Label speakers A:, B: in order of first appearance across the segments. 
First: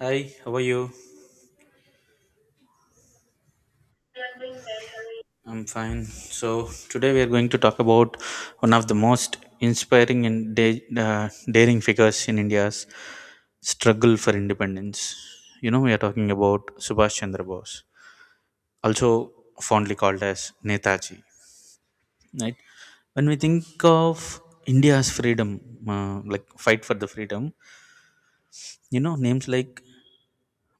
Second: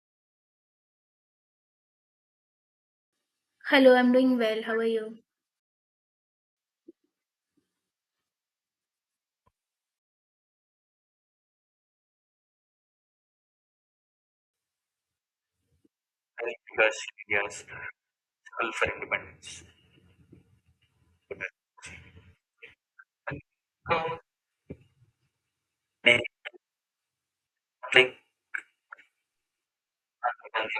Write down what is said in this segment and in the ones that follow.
A: Hi, how are you?
B: Hello, I'm doing well. How are you?
A: I'm fine. So, today we are going to talk about one of the most inspiring and daring figures in India's struggle for independence. We are talking about Subhash Chandra Bose, also fondly called as Netaji, right? When we think of India's freedom, like fight for the freedom, names like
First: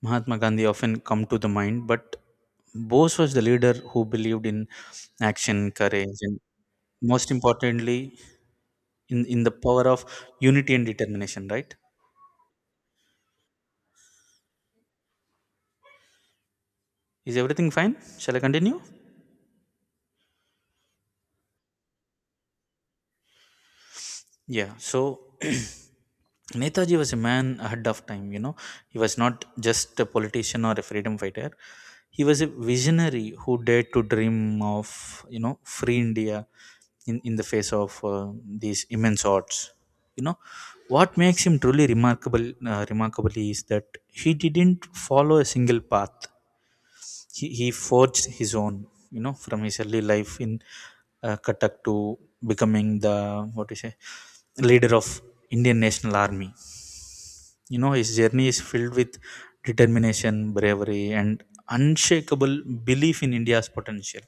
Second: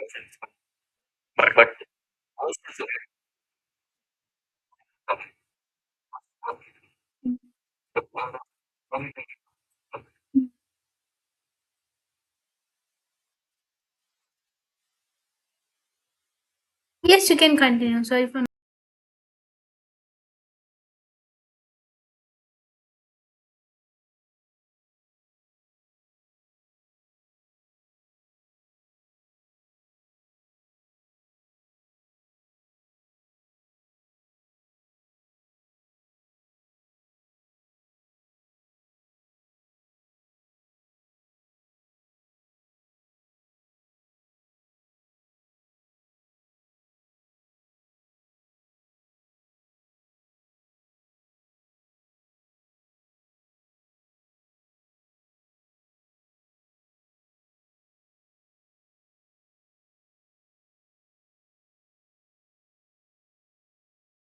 A: Mahatma Gandhi often come to the mind, but Bose was the leader who believed in action, courage, and most
B: Mhm.
A: importantly, in the power of unity and determination, right?
B: Yes,
A: Is
B: you can
A: everything fine?
B: continue. Sorry
A: Shall I
B: for
A: continue? Yeah, so Netaji was a man ahead of time. He was not just a politician or a freedom fighter. He was a visionary who dared to dream of, free India, in the face of these immense odds. You know, what makes him truly remarkable is that he didn't follow a single path, he forged his own, from his early life in Cuttack to becoming the, what do you say, leader of Indian National Army. His journey is filled with determination, bravery, and unshakable belief in India's potential.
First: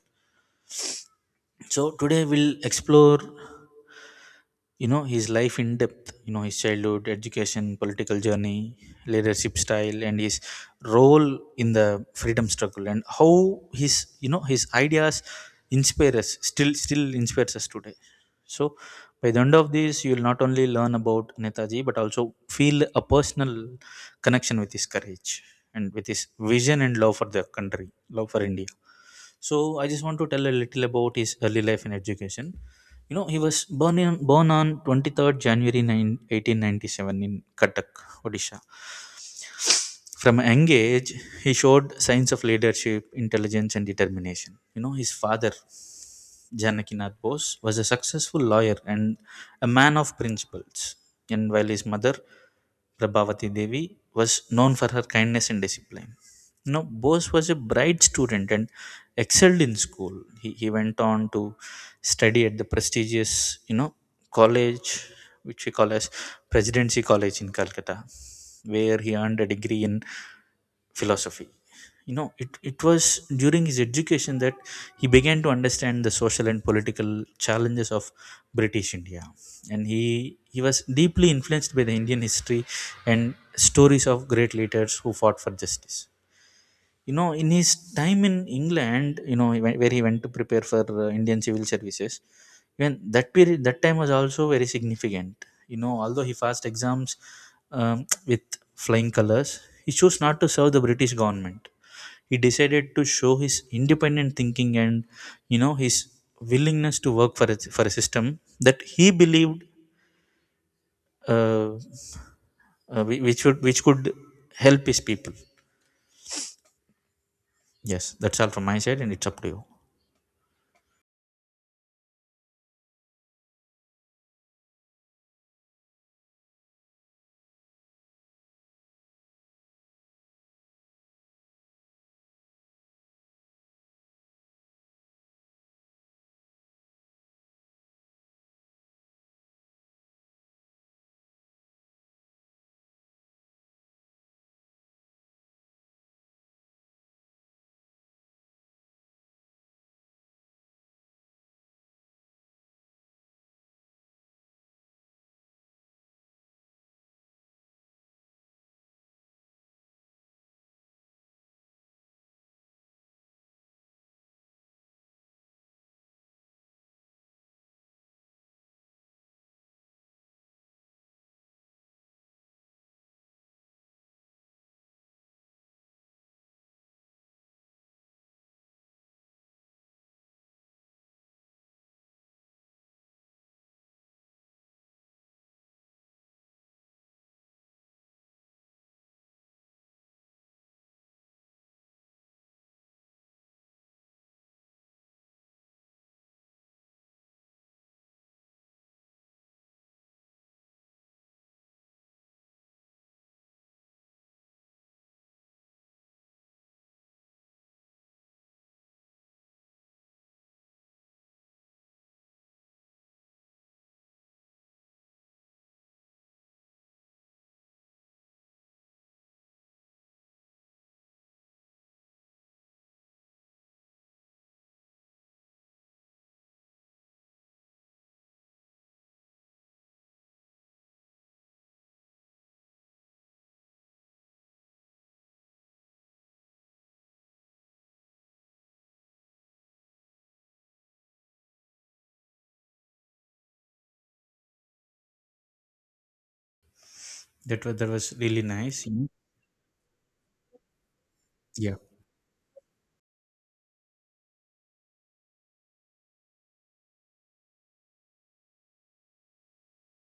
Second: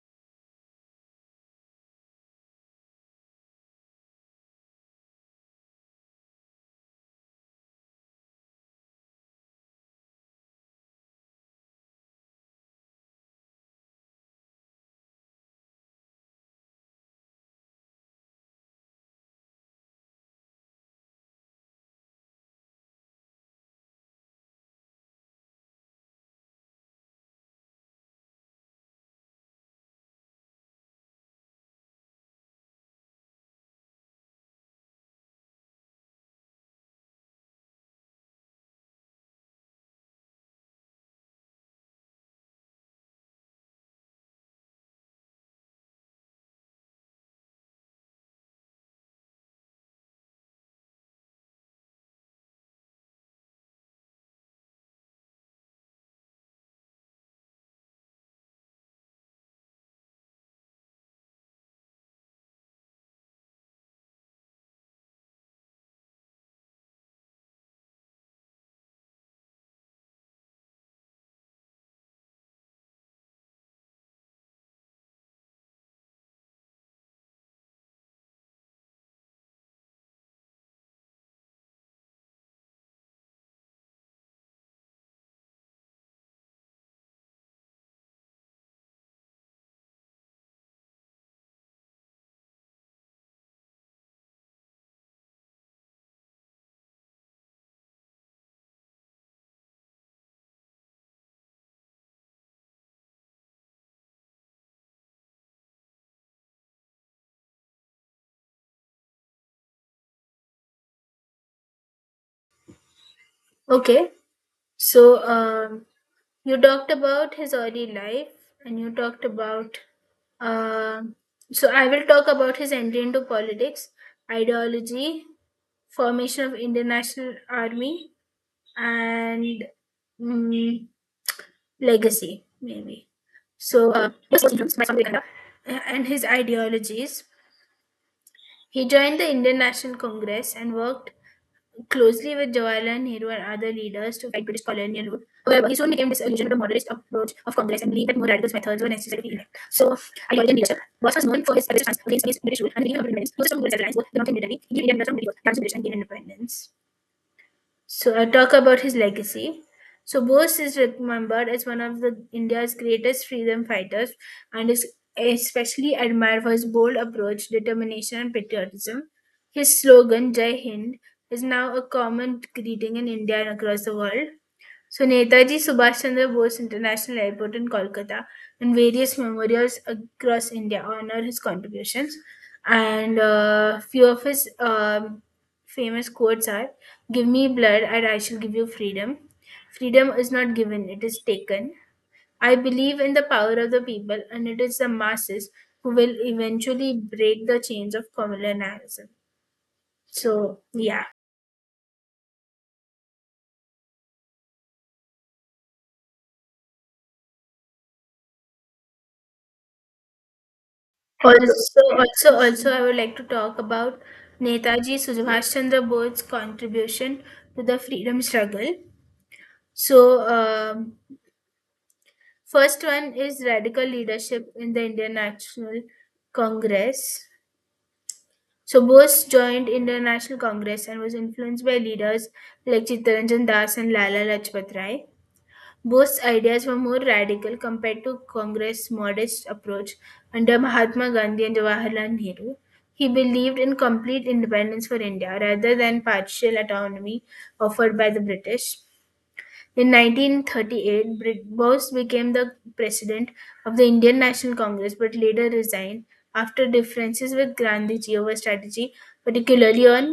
A: So today we'll explore his life in depth, his childhood, education, political journey, leadership style, and his role in the freedom struggle, and how his, his ideas inspire us still inspires us today. So by the end of this, you will not only learn about Netaji but also feel a personal connection with his courage and with his vision and love for the country, love for India. So I just want to tell a little about his early life in education. He was born on 23rd January 9 1897 in Cuttack, Odisha. From a young age, he showed signs of leadership, intelligence, and determination. His father Janakinath Bose was a successful lawyer and a man of principles, and while his mother, Prabhavati Devi, was known for her kindness and discipline. Bose was a bright student and excelled in school. He went on to study at the prestigious, college, which we call as Presidency College in Calcutta, where he earned a degree in philosophy. It was during his education that he began to understand the social and political challenges of British India, and he was deeply influenced by the Indian history and stories of great leaders who fought for justice. In his time in England, he went- where he went to prepare for Indian Civil Services. When that time was also very significant. Although he passed exams um, with flying colors, he chose not to serve the British government. He decided to show his independent thinking and, his willingness to work for a system that he believed, uh, which would which could
B: Okay.
A: help his
B: So,
A: people.
B: um, you talked about his early
A: Yes,
B: life,
A: that's all from my
B: and you
A: side and
B: talked
A: it's up to you.
B: about. um I will talk about his entry into politics, ideology, formation of Indian National Army, and mm, legacy, maybe. So, this was influenced by Swami Vivekananda, and his ideologies. He joined the Indian National Congress and worked closely with Jawaharlal Nehru and other leaders to fight British colonial rule. However, he soon became disillusioned with the moderate approach of Congress and believed that more radical methods were necessary to be elect. So, ideology and leadership. Boss was known for his aggressive stance against British rule and the Indian independence. He was a strong goal alliance, both the mountain military, Indian independence from British, France, British and Indian independence. So I talk about his legacy. So Bose is remembered as one of the India's greatest freedom fighters and is especially admired for his bold approach, determination and patriotism. His slogan, Jai Hind, is now a common greeting in India and across the world. So Netaji Subhash Chandra Bose International Airport in Kolkata and various memorials across India honor his contributions. And few of his famous quotes are: Give me blood and I shall give you freedom. Freedom is not given, it is taken. I believe in the power of the people, and it is the masses who will eventually break the chains of communalism. So, yeah. Also, I would like to talk about Netaji Subhash Chandra Bose's contribution to the freedom struggle. So, um, first one is radical leadership in the Indian National Congress. So, Bose joined Indian National Congress and was influenced by leaders like Chittaranjan Das and Lala Lajpat Rai. Bose's ideas were more radical compared to Congress' modest approach under Mahatma Gandhi and Jawaharlal Nehru. He believed in complete independence for India rather than partial autonomy
A: that was that
B: offered
A: was
B: by the
A: really
B: British.
A: nice.
B: In 1938,
A: Yeah.
B: Bose became the president of the Indian National Congress but later resigned after differences with Gandhiji over strategy, particularly on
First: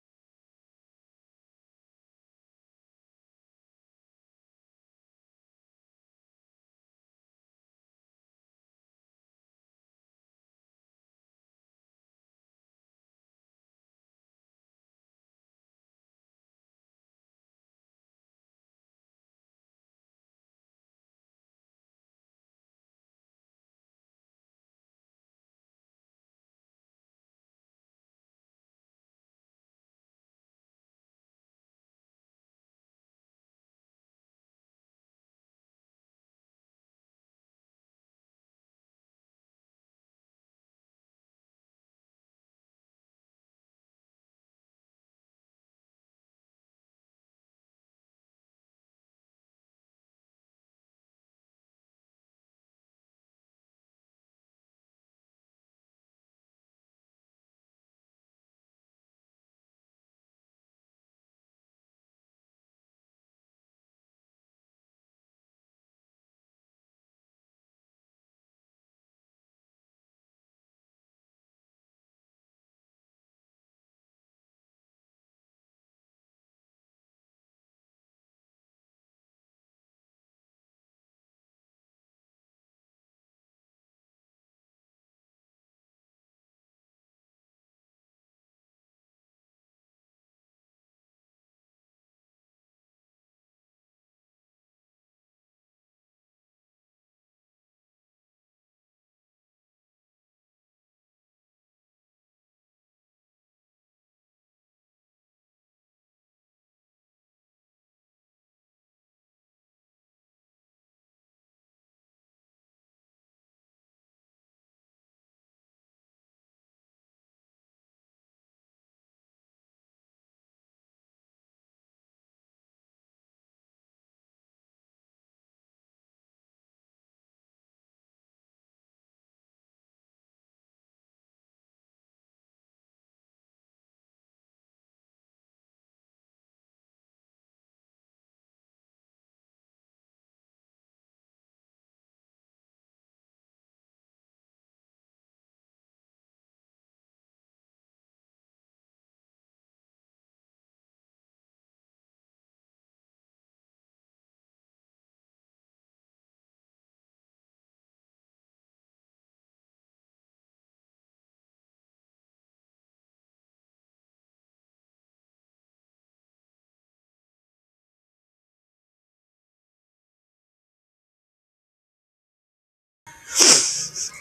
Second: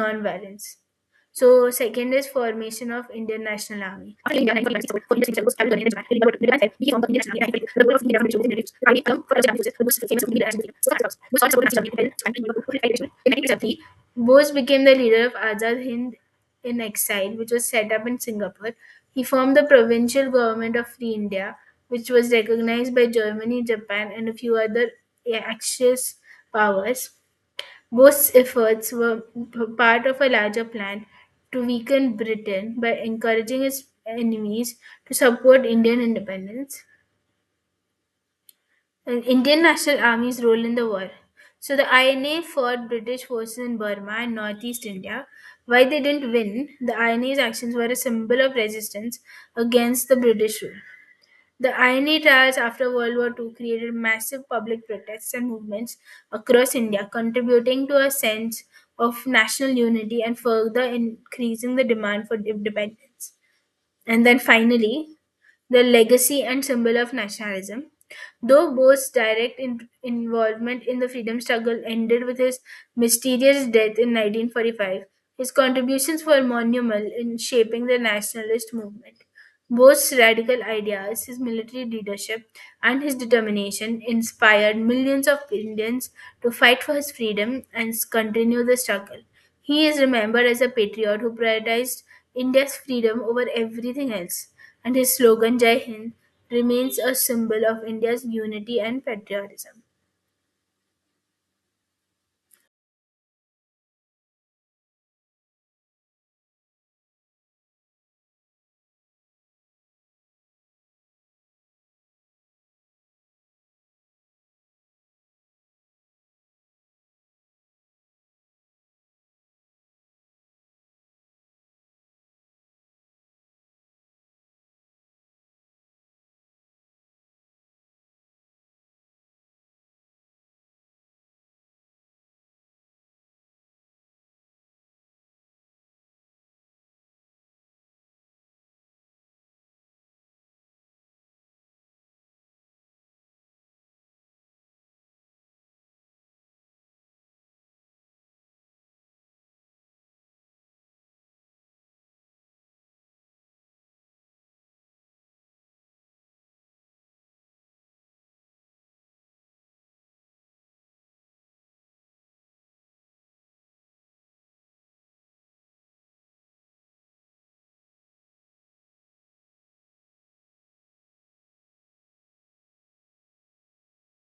B: nonviolence. So second is formation of Indian National Army. After India, 1946, foreign Indian service started running in Japan. During the war, the became the Indian National Army. The role of Indian National Army was army along for the army was famous for Indian National Army. So that's Bose also supported National Army and Japan. In 1973, Bose became the leader of Azad Hind in exile, which was set up in Singapore. He formed the provincial government of Free India, which was recognized by Germany, Japan, and a few other, yeah, Axis powers. Both efforts were part of a larger plan to weaken Britain by encouraging its enemies to support Indian independence and Indian National Army's role in the war. So the INA fought British forces in Burma and northeast India. While they didn't win, the INA's actions were a symbol of resistance against the British rule. The INA Trials after World War Two created massive public protests and movements across India, contributing to a sense of national unity and further increasing the demand for independence. And then finally, the legacy and symbol of nationalism. Though Bose's direct involvement in the freedom struggle ended with his mysterious death in 1945, his contributions were monumental in shaping the nationalist movement. Bose's radical ideas, his military leadership, and his determination inspired millions of Indians to fight for his freedom and continue the struggle. He is remembered as a patriot who prioritized India's freedom over everything else and his slogan "Jai Hind" remains a symbol of India's unity and patriotism.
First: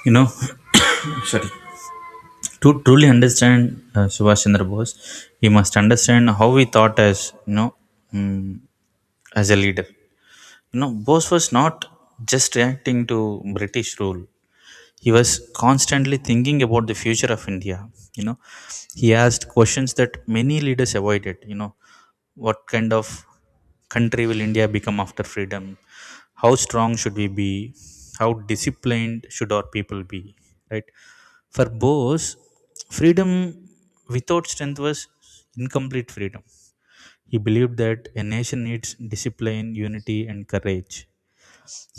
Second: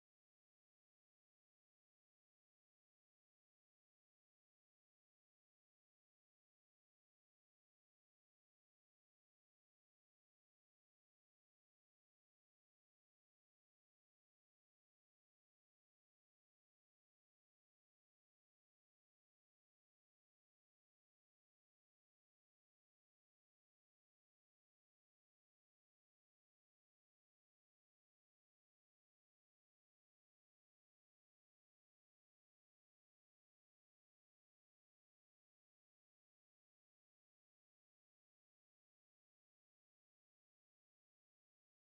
A: You know Sorry, to truly understand, Subhash Chandra Bose, we must understand how he thought as, you know mm as a leader. Bose was not just reacting to British rule. He was constantly thinking about the future of India. You know he asked questions that many leaders avoided. What kind of country will India become after freedom? How strong should we be? How disciplined should our people be, right? For Bose, freedom without strength was incomplete freedom. He believed that a nation needs discipline, unity, and courage.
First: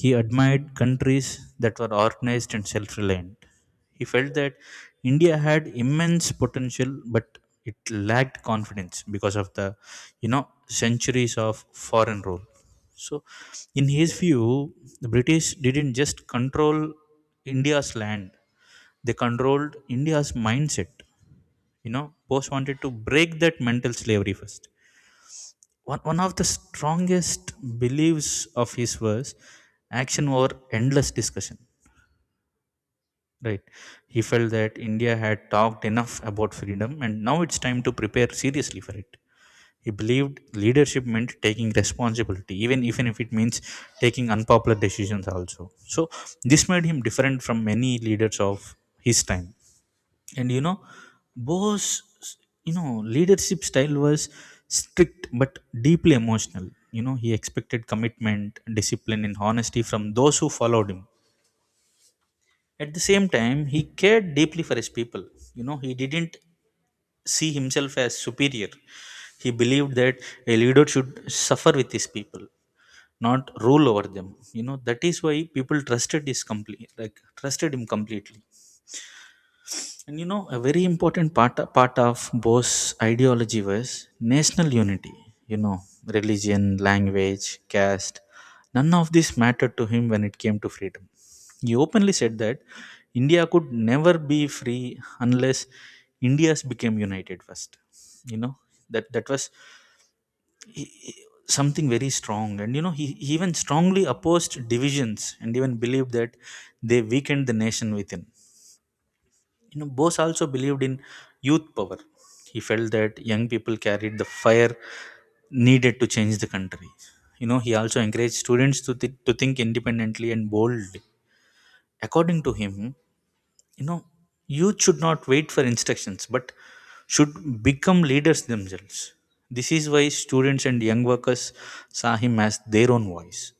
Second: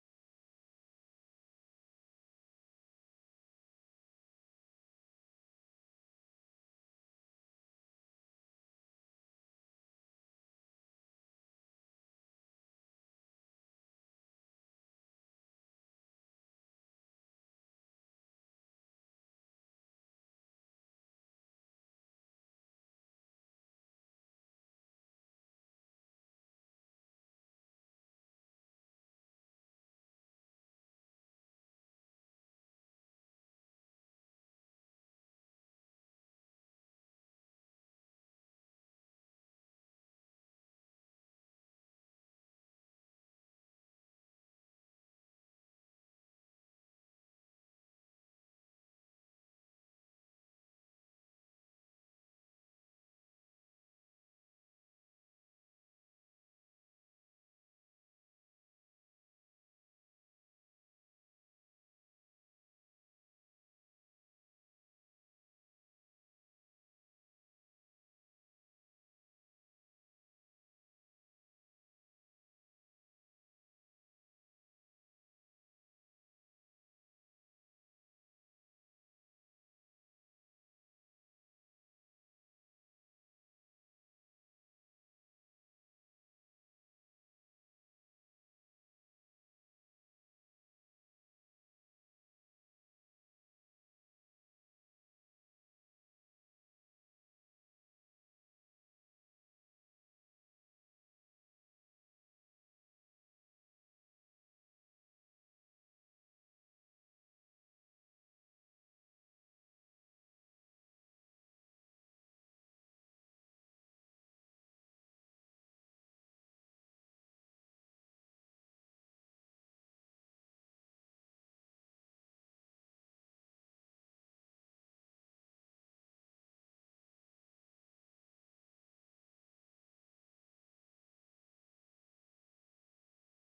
A: He admired countries that were organized and self reliant. He felt that India had immense potential, but it lacked confidence because of the, centuries of foreign rule. So, in his view, the British didn't just control India's land, they controlled India's mindset. Bose wanted to break that mental slavery first. One of the strongest beliefs of his was action over endless discussion, right? He felt that India had talked enough about freedom and now it's time to prepare seriously for it. He believed leadership meant taking responsibility, even if it means taking unpopular decisions also. So this made him different from many leaders of his time. And Bo's leadership style was strict but deeply emotional. He expected commitment, discipline, and honesty from those who followed him. At the same time, he cared deeply for his people. He didn't see himself as superior. He believed that a leader should suffer with his people, not rule over them. You know that is why people trusted him completely. And, a very important part of Bose ideology was national unity. You know, religion, language, caste, none of this mattered to him when it came to freedom. He openly said that India could never be free unless India's became united first. You know, that was he- he- something very strong. And he even strongly opposed divisions and even believed that they weakened the nation within. Bose also believed in youth power. He felt that young people carried the fire needed to change the country. He also encouraged students to think independently and boldly. According to him, you know, youth should not wait for instructions but should become leaders themselves. This is why students and young workers saw him as their own voice.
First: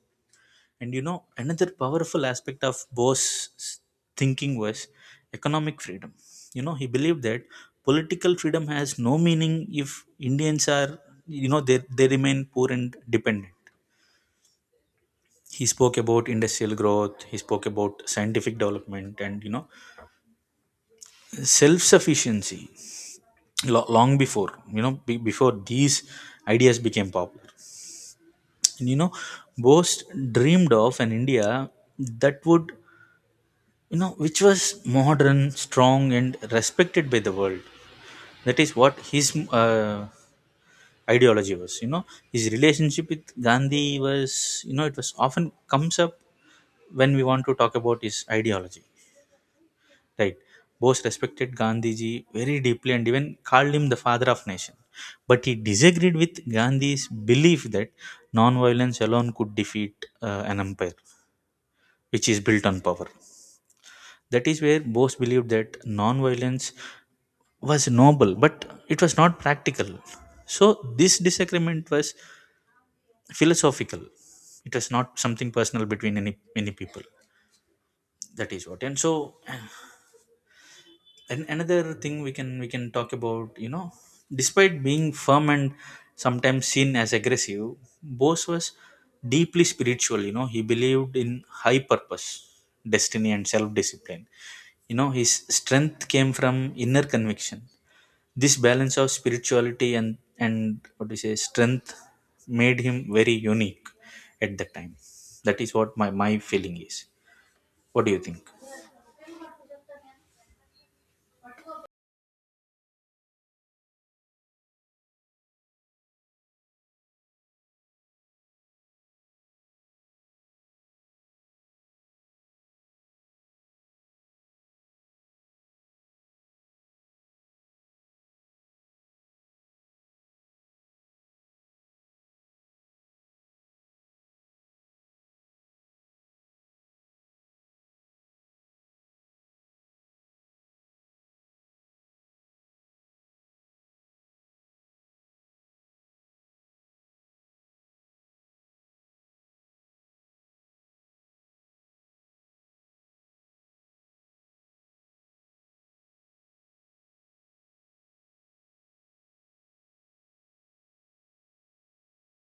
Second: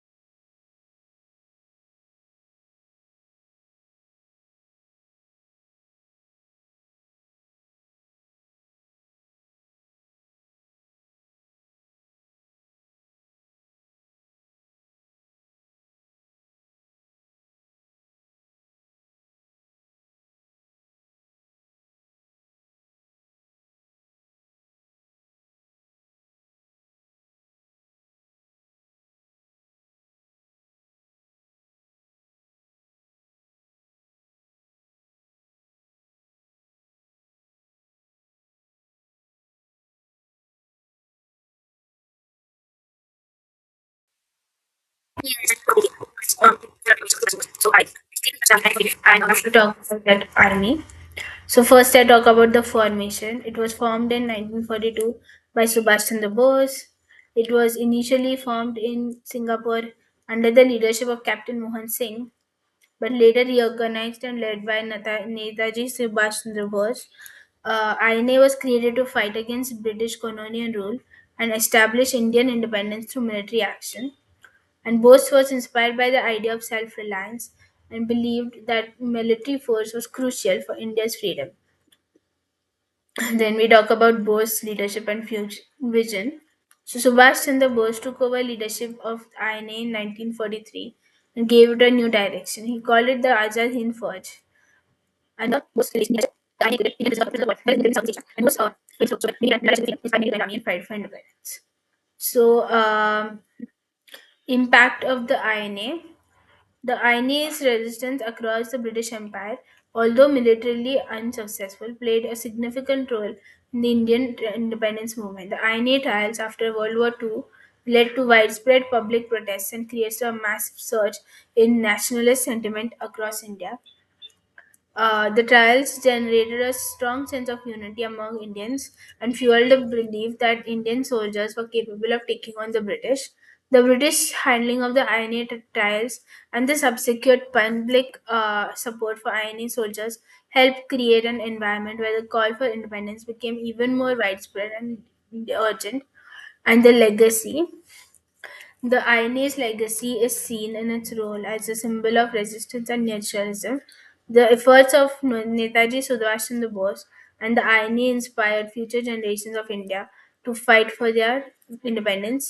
A: And another powerful aspect of Bose's thinking was economic freedom. He believed that political freedom has no meaning if Indians are, you know, they remain poor and dependent. He spoke about industrial growth, he spoke about scientific development, and, self sufficiency long before, before these ideas became popular. And, Bose dreamed of an India that would you know which was modern, strong, and respected by the world. That is what his, uh, ideology was. His relationship with Gandhi was, it was
B: And
A: often
B: if
A: comes up when we want to talk about his ideology,
B: to talk about that
A: right?
B: army,
A: Bose respected
B: so first I
A: Gandhiji
B: talk about
A: very
B: the
A: deeply and even
B: formation. It
A: called
B: was
A: him the
B: formed in
A: father of nation,
B: 1942
A: but he
B: by Subhash
A: disagreed
B: Chandra
A: with
B: Bose.
A: Gandhi's
B: It
A: belief
B: was
A: that
B: initially formed
A: non-violence
B: in
A: alone could
B: Singapore
A: defeat,
B: under
A: an
B: the
A: empire
B: leadership of Captain Mohan
A: which
B: Singh
A: is built on power.
B: but later reorganized and
A: That is
B: led by
A: where Bose believed that
B: Netaji Subhash Chandra
A: non-violence
B: Bose.
A: was noble,
B: INA was
A: but
B: created
A: it
B: to
A: was
B: fight
A: not
B: against
A: practical.
B: British colonial
A: So
B: rule
A: this
B: and
A: disagreement was
B: establish Indian independence through military
A: philosophical.
B: action.
A: It was
B: And
A: not
B: Bose
A: something
B: was
A: personal
B: inspired by
A: between
B: the
A: any
B: idea of
A: any
B: self
A: people.
B: reliance and
A: That
B: believed
A: is what. And
B: that
A: so,
B: military force was crucial for India's
A: and
B: freedom.
A: another thing we can talk about,
B: Then we talk about Bose's
A: despite
B: leadership
A: being
B: and
A: firm
B: future
A: and
B: vision.
A: sometimes seen
B: So
A: as
B: Subhash Chandra
A: aggressive,
B: Bose took over
A: Bose was
B: leadership of
A: deeply
B: INA in
A: spiritual. He
B: 1943
A: believed in
B: and gave
A: high
B: it a new
A: purpose,
B: direction. He called it the
A: destiny, and self
B: Azad Hind
A: discipline.
B: Fauj,
A: His
B: and the most
A: strength
B: released in
A: came
B: the
A: from
B: Indian
A: inner
B: Indian of the world,
A: conviction.
B: well, in Southeast Asia, and
A: This
B: most
A: balance of
B: it's also very relatively
A: spirituality and
B: inspired by Iranian
A: and
B: Right,
A: what do you say
B: right.
A: strength
B: So,
A: made him very unique at that time.
B: impact of the
A: That is what
B: INA.
A: my feeling
B: The
A: is.
B: INA's
A: What do you
B: resistance
A: think?
B: across the British Empire, although militarily unsuccessful, played a significant role in the Indian independence movement. The INA trials after World War II led to widespread public protests and created a massive surge in nationalist sentiment across India. The trials generated a strong sense of unity among Indians and fueled the belief that Indian soldiers were capable of taking on the British. The British handling of the INA trials and the subsequent public support for INA soldiers helped create an environment where the call for independence became even more widespread and urgent, and the legacy the INA's legacy is seen in its role as a symbol of resistance and nationalism. The efforts of Netaji Subhash Chandra Bose and the INA inspired future generations of India to fight for their independence.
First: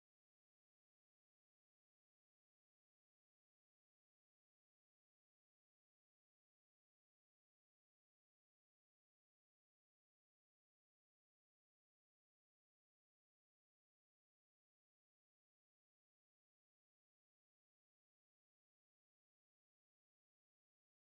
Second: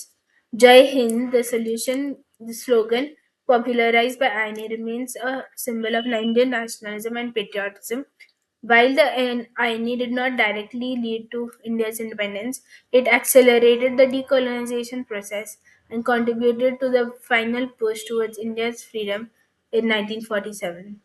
B: "Jai Hind, the Solution", the slogan popularised by Aine, remains a symbol of Indian nationalism and patriotism. While the Aine did not directly lead to India's independence, it accelerated the decolonization process and contributed to the final push towards India's freedom in 1947.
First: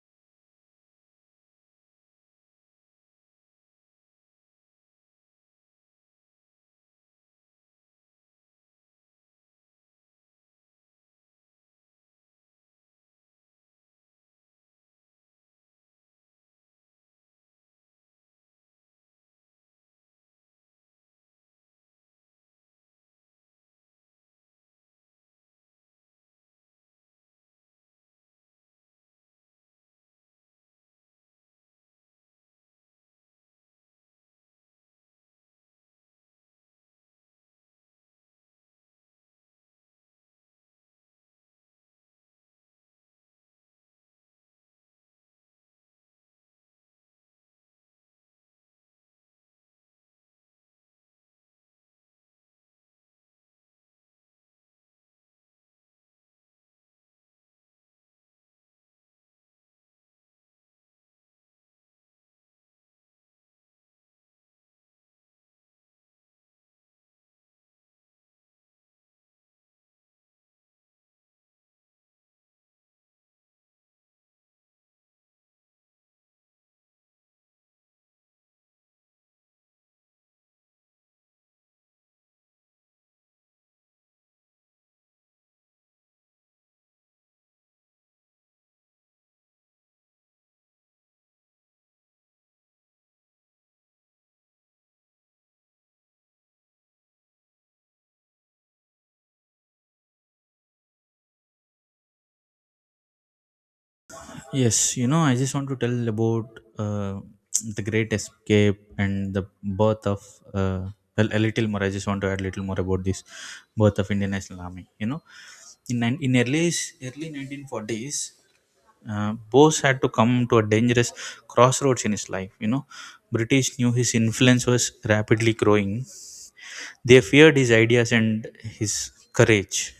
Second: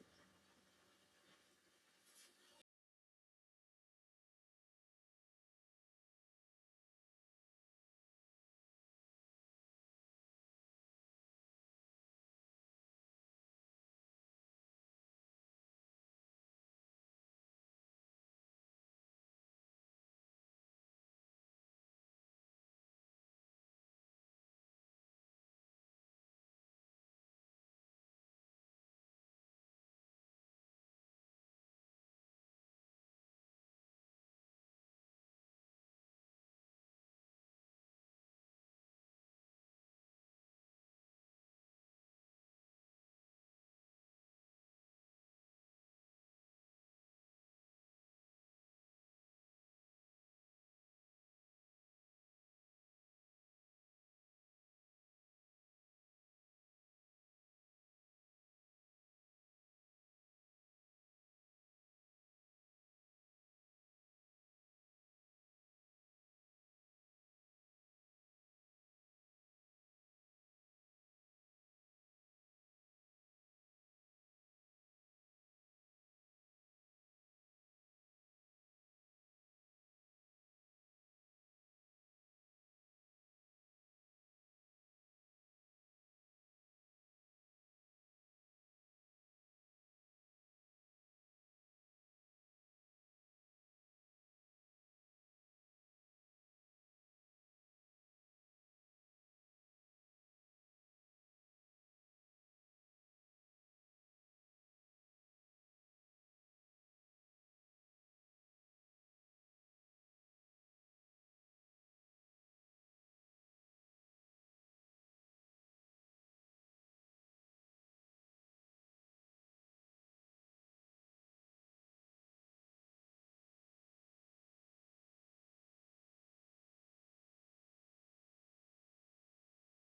A: Yes, I just want to tell about, uh, the Great Escape and the birth of, uh, a little more. I just want to add a little more about this birth of Indian National Army. In early 1940s, Bose had to come to a dangerous crossroads in his life. British knew his influence was rapidly growing. They feared his ideas and his courage.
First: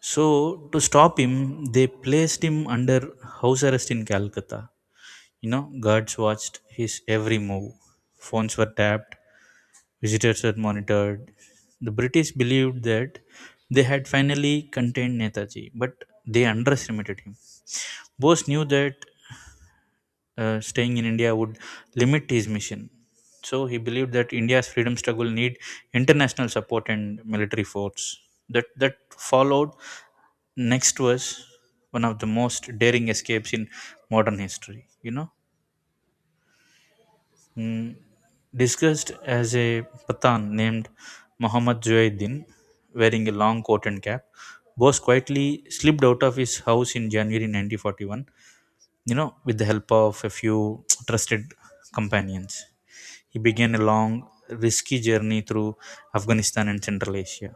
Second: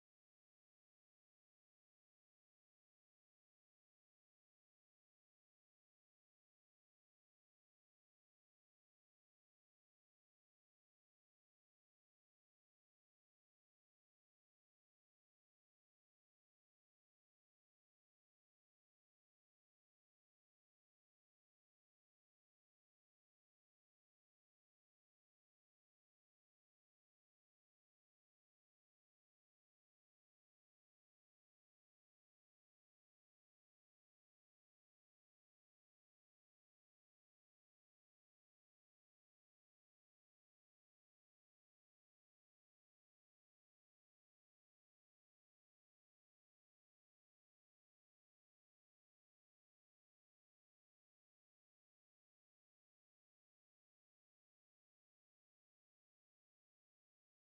A: So, to stop him, they placed him under house arrest in Calcutta. Guards watched his every move. Phones were tapped, visitors were monitored. The British believed that they had finally contained Netaji, but they underestimated him. Bose knew that, staying in India would limit his mission. So he believed that India's freedom struggle need international support and military force. That followed next was one of the most daring escapes in modern history. Mm, disguised as a Pathan named Muhammad Zuaiddin, wearing a long coat and cap, Bose quietly slipped out of his house in January 1941, with the help of a few trusted companions. He began a long, risky journey through Afghanistan and Central Asia.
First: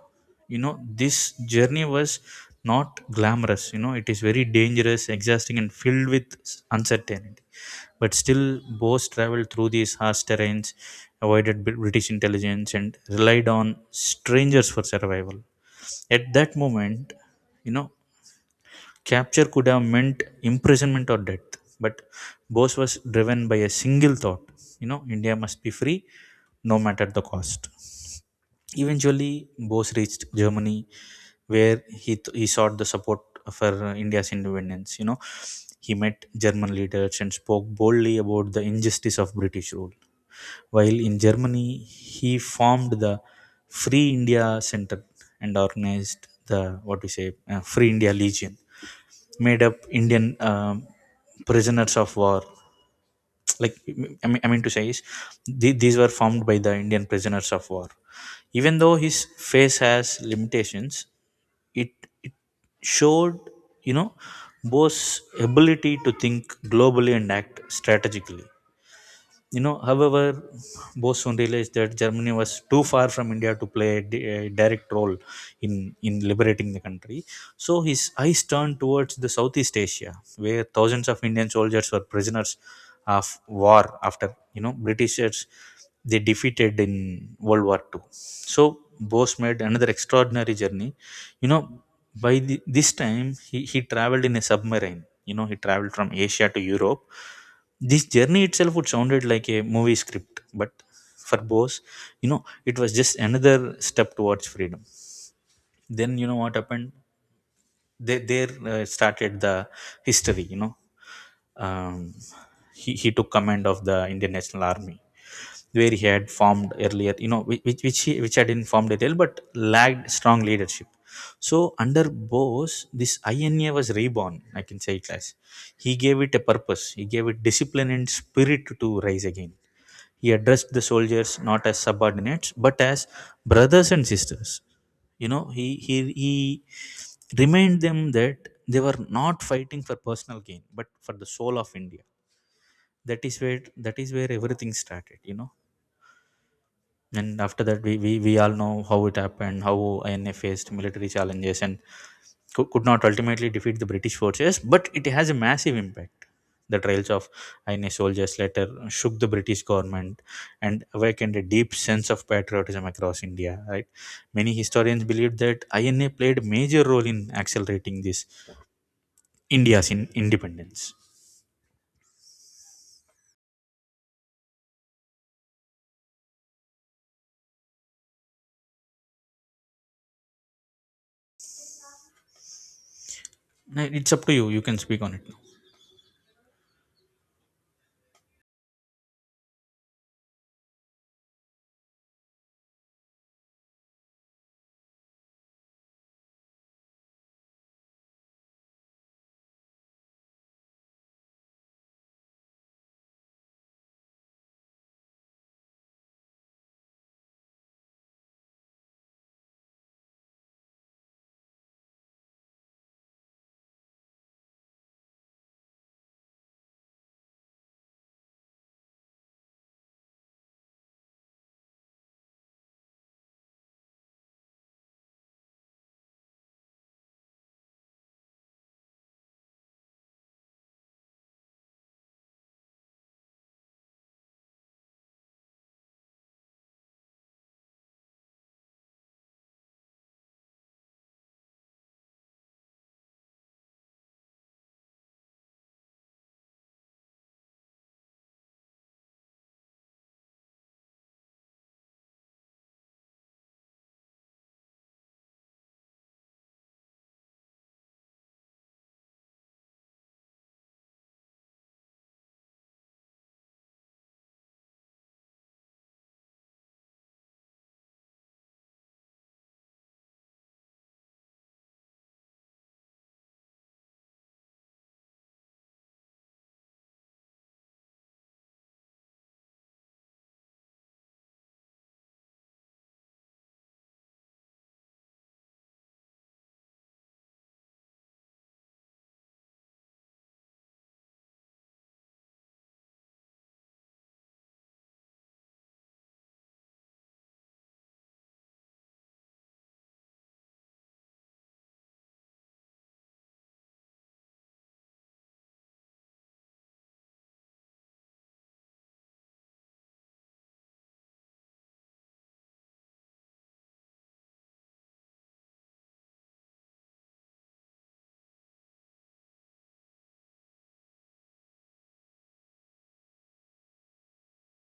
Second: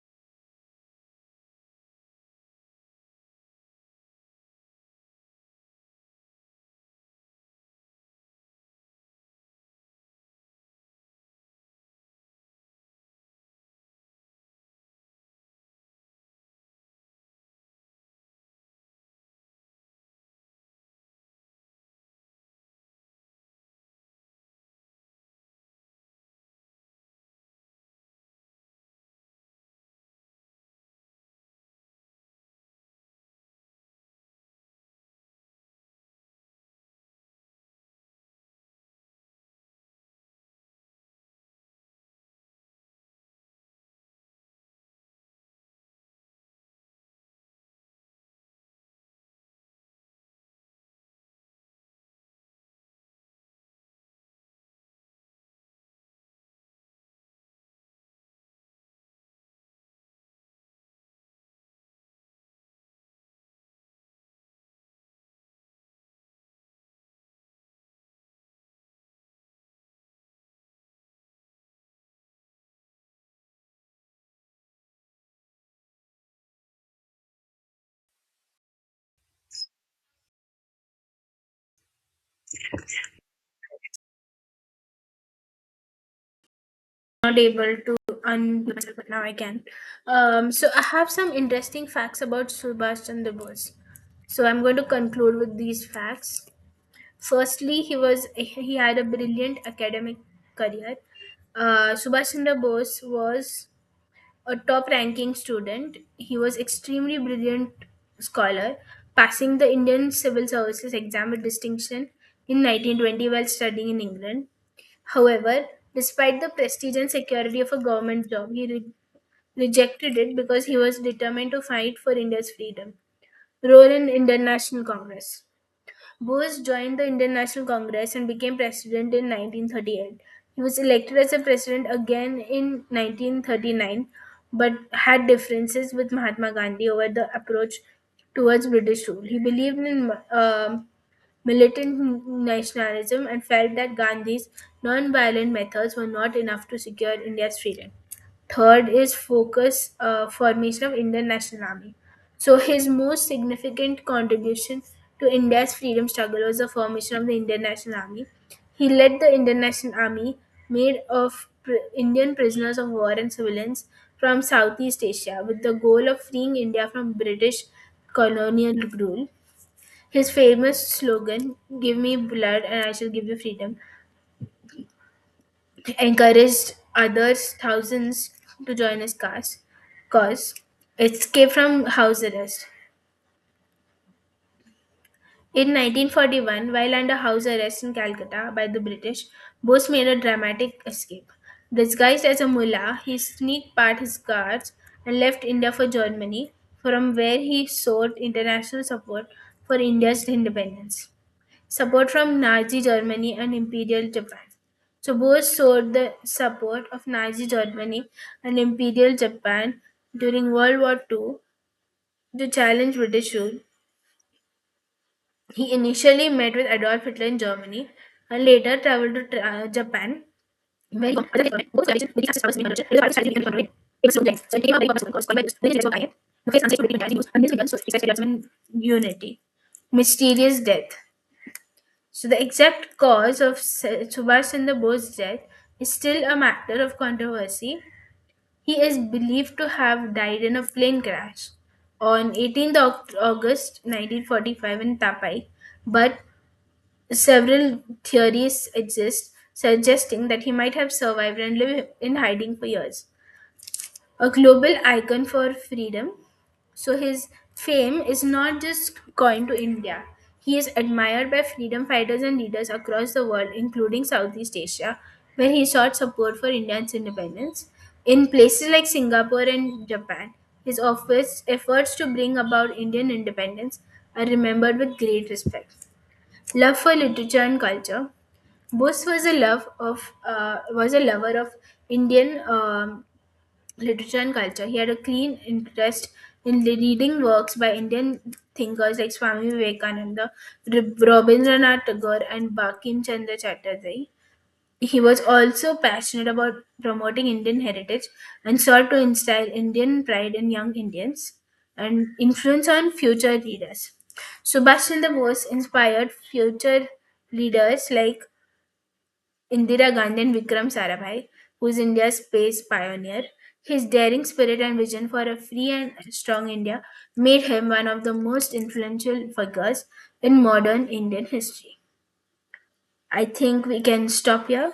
A: This journey was not glamorous, it is very dangerous, exhausting, and filled with uncertainty. But still, Bose traveled through these harsh terrains, avoided British intelligence, and relied on strangers for survival. At that moment, you know, capture could have meant imprisonment or death. But Bose was driven by a single thought, India must be free no matter the cost. Eventually, Bose reached Germany where he sought the support for, India's independence. He met German leaders and spoke boldly about the injustice of British rule. While in Germany, he formed the Free India Center and organized the, what we say, Free India Legion, made up Indian, prisoners of war. Like I mean to say is th- these were formed by the Indian prisoners of war. Even though his face has limitations, it it showed you know Bose's ability to think globally and act strategically. However, both soon realized that Germany was too far from India to play a direct role in liberating the country. So his eyes turned towards the Southeast Asia, where thousands of Indian soldiers were prisoners of war after, Britishers they defeated in
B: Not
A: World
B: able
A: War
B: to
A: Two.
B: undo
A: So
B: myself, but now I
A: Bose made
B: can.
A: another extraordinary
B: So I
A: journey.
B: have some
A: You know,
B: interesting facts
A: by
B: about
A: the, this
B: Subhash Chandra
A: time he,
B: Bose.
A: he traveled in a
B: So I'm going to
A: submarine. You
B: conclude
A: know, he
B: with these
A: traveled from
B: facts.
A: Asia to Europe.
B: Firstly,
A: This journey itself
B: he
A: would
B: had a
A: sounded like a
B: brilliant
A: movie
B: academic
A: script, but
B: career.
A: for Bose,
B: Subhash Chandra
A: it was
B: Bose
A: just another
B: was
A: step towards
B: a
A: freedom.
B: top ranking student.
A: Then you know
B: He
A: what
B: was
A: happened,
B: extremely brilliant
A: they there
B: scholar,
A: started
B: passing
A: the
B: the Indian
A: history.
B: Civil Services exam with distinction
A: Um,
B: in
A: he
B: 1920
A: took
B: while
A: command of
B: studying in
A: the Indian
B: England.
A: National Army,
B: However,
A: where he had
B: despite the
A: formed
B: prestige and
A: earlier, you know,
B: security
A: which
B: of
A: which,
B: a
A: which he,
B: government
A: which had
B: job, he
A: informed earlier but lacked
B: rejected it
A: strong
B: because he
A: leadership.
B: was determined to
A: So
B: fight
A: under
B: for India's
A: Bose,
B: freedom.
A: this INA was
B: Role in
A: reborn. I can
B: International
A: say it as
B: Congress.
A: he gave it a
B: Bose
A: purpose.
B: joined
A: He
B: the
A: gave
B: Indian
A: it
B: National
A: discipline and
B: Congress and became
A: spirit to
B: president
A: rise
B: in
A: again.
B: 1938.
A: He
B: He
A: addressed
B: was
A: the
B: elected as a
A: soldiers not as
B: president again
A: subordinates, but
B: in
A: as brothers and
B: 1939
A: sisters.
B: but had
A: You know, he,
B: differences with
A: he,
B: Mahatma
A: he
B: Gandhi over the
A: remind
B: approach
A: them that
B: towards
A: they were
B: British rule. He
A: not
B: believed
A: fighting for
B: in
A: personal gain, but for the soul of India.
B: militant
A: That
B: nationalism
A: is
B: and
A: where
B: felt that
A: that is where
B: Gandhi's
A: everything started. You
B: non-violent
A: know,
B: methods were not enough to secure
A: and
B: India's
A: after that,
B: freedom.
A: we all know
B: Third
A: how
B: is
A: it happened,
B: focus
A: how INA faced
B: formation of
A: military
B: Indian
A: challenges
B: National
A: and
B: Army. So
A: could
B: his
A: not
B: most
A: ultimately defeat the
B: significant
A: British forces,
B: contribution
A: but it has
B: to
A: a
B: India's
A: massive
B: freedom
A: impact.
B: struggle was the
A: The trials
B: formation of
A: of
B: the Indian
A: INA
B: National Army.
A: soldiers later
B: He
A: shook
B: led
A: the
B: the Indian
A: British
B: National
A: government
B: Army
A: and
B: made
A: awakened a
B: of
A: deep sense of
B: Indian prisoners
A: patriotism
B: of war
A: across
B: and
A: India. Right,
B: civilians from
A: many historians
B: Southeast
A: believe
B: Asia with
A: that
B: the
A: INA
B: goal of
A: played a
B: freeing
A: major
B: India
A: role
B: from
A: in
B: British
A: accelerating this
B: colonial rule.
A: India's in
B: His famous
A: independence.
B: slogan, Give me blood and I shall give you freedom, encouraged others, thousands, to join his cause. Cause escape from house arrest.
A: Now, it's up to you. You can speak on it now.
B: In 1941, while under house arrest in Calcutta by the British, Bose made a dramatic escape. Disguised as a mullah, he sneaked past his guards and left India for Germany, from where he sought international support for India's independence. Support from Nazi Germany and Imperial Japan. So both sought the support of Nazi Germany and Imperial Japan during World War II to challenge British rule. He initially met with Adolf Hitler in Germany and later traveled to Japan. Where he confronted the Japan. Both coalitions with the Axis powers in 1900. It was a strategy in control. It was so intense. So it became a very powerful force, called by the British as well, I am. The face answers to British and Japanese and this began to expect Japan unity. Mysterious death. So the exact cause of Subhash Chandra Bose's death is still a matter of controversy. He is believed to have died in a plane crash on 18th August 1945 in Tapai, but several theories exist suggesting that he might have survived and lived in hiding for years. A global icon for freedom. So his fame is not just confined to India. He is admired by freedom fighters and leaders across the world, including Southeast Asia, where he sought support for India's independence. In places like Singapore and Japan, his office efforts to bring about Indian independence are remembered with great respect. Love for literature and culture. Bose was a love of was a lover of Indian literature and culture. He had a keen interest in reading works by Indian thinkers like Swami Vivekananda, Rabindranath Tagore, and Bankim Chandra Chatterjee. He was also passionate about promoting Indian heritage and sought to instill Indian pride in young Indians and influence on future leaders. Subhash Chandra Bose inspired future leaders like Indira Gandhi and Vikram Sarabhai, who is India's space pioneer. His daring spirit and vision for a free and strong India made him one of the most influential figures in modern Indian history. I think we can stop here.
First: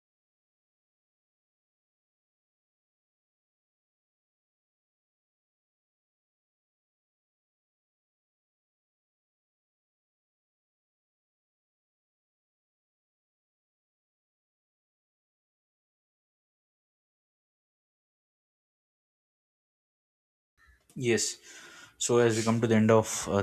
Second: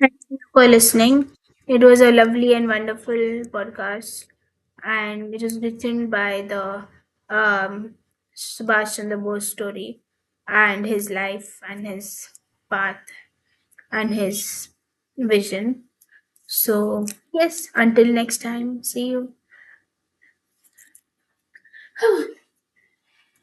B: Thank you for listening. It was a lovely and wonderful podcast, and it was written by the um, Subhash Chandra Bose story and his life and his path. And his vision. So, yes, until next time, see you.
A: Yes. So as we come to the end of uh,